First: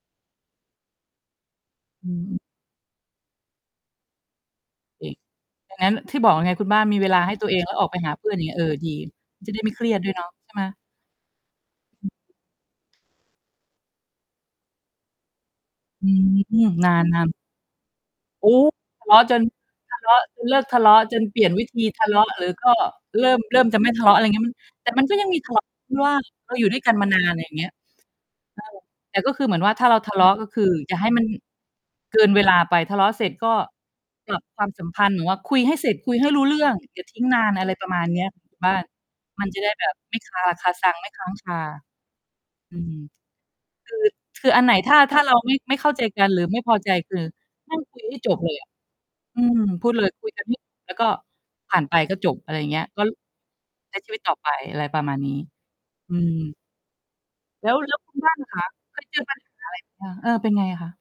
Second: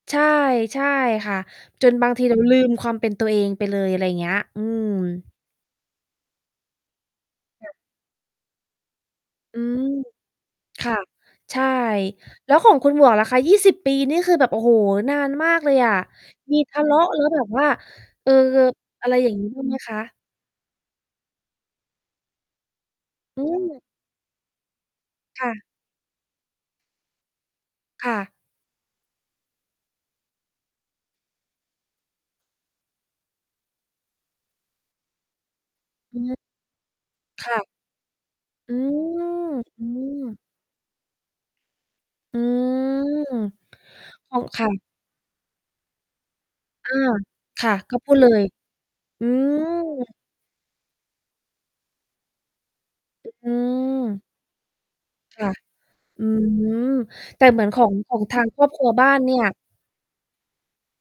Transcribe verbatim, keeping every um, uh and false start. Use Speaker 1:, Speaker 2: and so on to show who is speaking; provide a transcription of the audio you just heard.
Speaker 1: ใช่ ใช่ค่ะ จนบ
Speaker 2: อ
Speaker 1: า
Speaker 2: ื
Speaker 1: งทีเร
Speaker 2: ม
Speaker 1: าลืมความเป็นตัวเองไปเลย อะไรเงี้ย อืม
Speaker 2: เฮ้ย ดังนั้น ที่บอกไงคุณบ้าน มี เวลาให้ตัวเอง
Speaker 1: ค่
Speaker 2: แ
Speaker 1: ะ
Speaker 2: ล้วออกไปหาเพื่อน อย่างเงี้ย เออ ดี จะไ
Speaker 1: อ
Speaker 2: ด
Speaker 1: ื
Speaker 2: ้ไม่เ
Speaker 1: ม
Speaker 2: ครียดด้วยเนาะ ใช่ไหม?
Speaker 1: ค่ะ ใช่
Speaker 2: อื
Speaker 1: แล้วของคุณ
Speaker 2: ม
Speaker 1: หมวกล่ะคะ? ยี่สิบ ปีนี่คือแบบ โอ้โฮ นานมากเลยอะ
Speaker 2: อืม
Speaker 1: มีทะ
Speaker 2: น
Speaker 1: เล
Speaker 2: า
Speaker 1: าะแล้ว
Speaker 2: น ๆ
Speaker 1: แบบว่า เอ่อ
Speaker 2: โอ้ ท
Speaker 1: อ
Speaker 2: ะ
Speaker 1: ะ
Speaker 2: เ
Speaker 1: ไร
Speaker 2: ลาะ
Speaker 1: อย่า
Speaker 2: จ
Speaker 1: งง
Speaker 2: น
Speaker 1: ี้ บ้าง ไหมค
Speaker 2: ท
Speaker 1: ะ?
Speaker 2: ะเลาะ จน เลิกทะเลาะ จนเปลี่ยนวิธีทะเลาะ หรือก็เริ่
Speaker 1: อ
Speaker 2: ม
Speaker 1: ื
Speaker 2: เริ่มจะ
Speaker 1: ม
Speaker 2: ไม่ ทะเลาะ อะไรเงี้ย มัน แต่มันก็ยังมี
Speaker 1: ค
Speaker 2: ท
Speaker 1: ่
Speaker 2: ะเลา
Speaker 1: ะ
Speaker 2: ะ ที่ว่า เราอยู่ด้วยกันมา นาน ไรอย่างเงี้ย
Speaker 1: ค่ะ
Speaker 2: เออ แต่ก็คือเหมือนว่า ถ้าเราทะเลาะ ก็คืออย่าให้มัน เกินเวลาไป ทะเลาะเสร็จก็ปรับความสัมพันธ์ หรือว่าคุยให้เสร็จ คุย
Speaker 1: อ
Speaker 2: ให
Speaker 1: ื
Speaker 2: ้
Speaker 1: ม
Speaker 2: รู้เรื่อง อย่า ทิ้งน
Speaker 1: ค
Speaker 2: าน
Speaker 1: ่ะ
Speaker 2: อะไรประมาณเนี้ยคุณบ
Speaker 1: อ
Speaker 2: ้
Speaker 1: ื
Speaker 2: าน มัน
Speaker 1: ม
Speaker 2: จะได้
Speaker 1: อ
Speaker 2: แบ
Speaker 1: ื
Speaker 2: บไม่ค
Speaker 1: อ
Speaker 2: าราคาซัง ไม่ ค้าง คา
Speaker 1: อื
Speaker 2: อืม
Speaker 1: ม อ้อ
Speaker 2: คือ คือ
Speaker 1: ค
Speaker 2: อัน
Speaker 1: ่
Speaker 2: ไหน
Speaker 1: ะ
Speaker 2: ถ้า ถ้าเราไม่เข้าใจกันหรือไม่พอใ
Speaker 1: อ
Speaker 2: จ
Speaker 1: า
Speaker 2: คือ
Speaker 1: ค่
Speaker 2: น
Speaker 1: ะ
Speaker 2: ั่ง
Speaker 1: ก
Speaker 2: ค
Speaker 1: ็
Speaker 2: ุย
Speaker 1: พ
Speaker 2: ใ
Speaker 1: ู
Speaker 2: ห้
Speaker 1: ดเล
Speaker 2: จบ
Speaker 1: ย
Speaker 2: เลยอะ
Speaker 1: อื
Speaker 2: อืม พูดเลย
Speaker 1: ม
Speaker 2: คุยกันให้จบ แล้วก็ผ่านไปก็จบ อะไรอย่างเงี้ย ก็ ล
Speaker 1: อื
Speaker 2: ใช้ชีวิต
Speaker 1: ม
Speaker 2: ต่อไป อะไรประมาณนี้
Speaker 1: ค่ะ
Speaker 2: อื
Speaker 1: อื
Speaker 2: ม
Speaker 1: ม แต่เหมื
Speaker 2: แ
Speaker 1: อ
Speaker 2: ล
Speaker 1: น
Speaker 2: ้ว
Speaker 1: ขอ
Speaker 2: แ
Speaker 1: ง
Speaker 2: ล้วค
Speaker 1: ข
Speaker 2: ุ
Speaker 1: อ
Speaker 2: ณ
Speaker 1: ง
Speaker 2: บ้า
Speaker 1: ท
Speaker 2: น
Speaker 1: า
Speaker 2: ล่
Speaker 1: ง
Speaker 2: ะค
Speaker 1: คร
Speaker 2: ะ?
Speaker 1: อบครัว
Speaker 2: เค
Speaker 1: บ
Speaker 2: ย
Speaker 1: ้า
Speaker 2: เจ
Speaker 1: น
Speaker 2: อ
Speaker 1: เน
Speaker 2: ป
Speaker 1: ี่
Speaker 2: ัญ
Speaker 1: ย
Speaker 2: หาอะไร บ้าง? เออ เป็นไงอะคะ?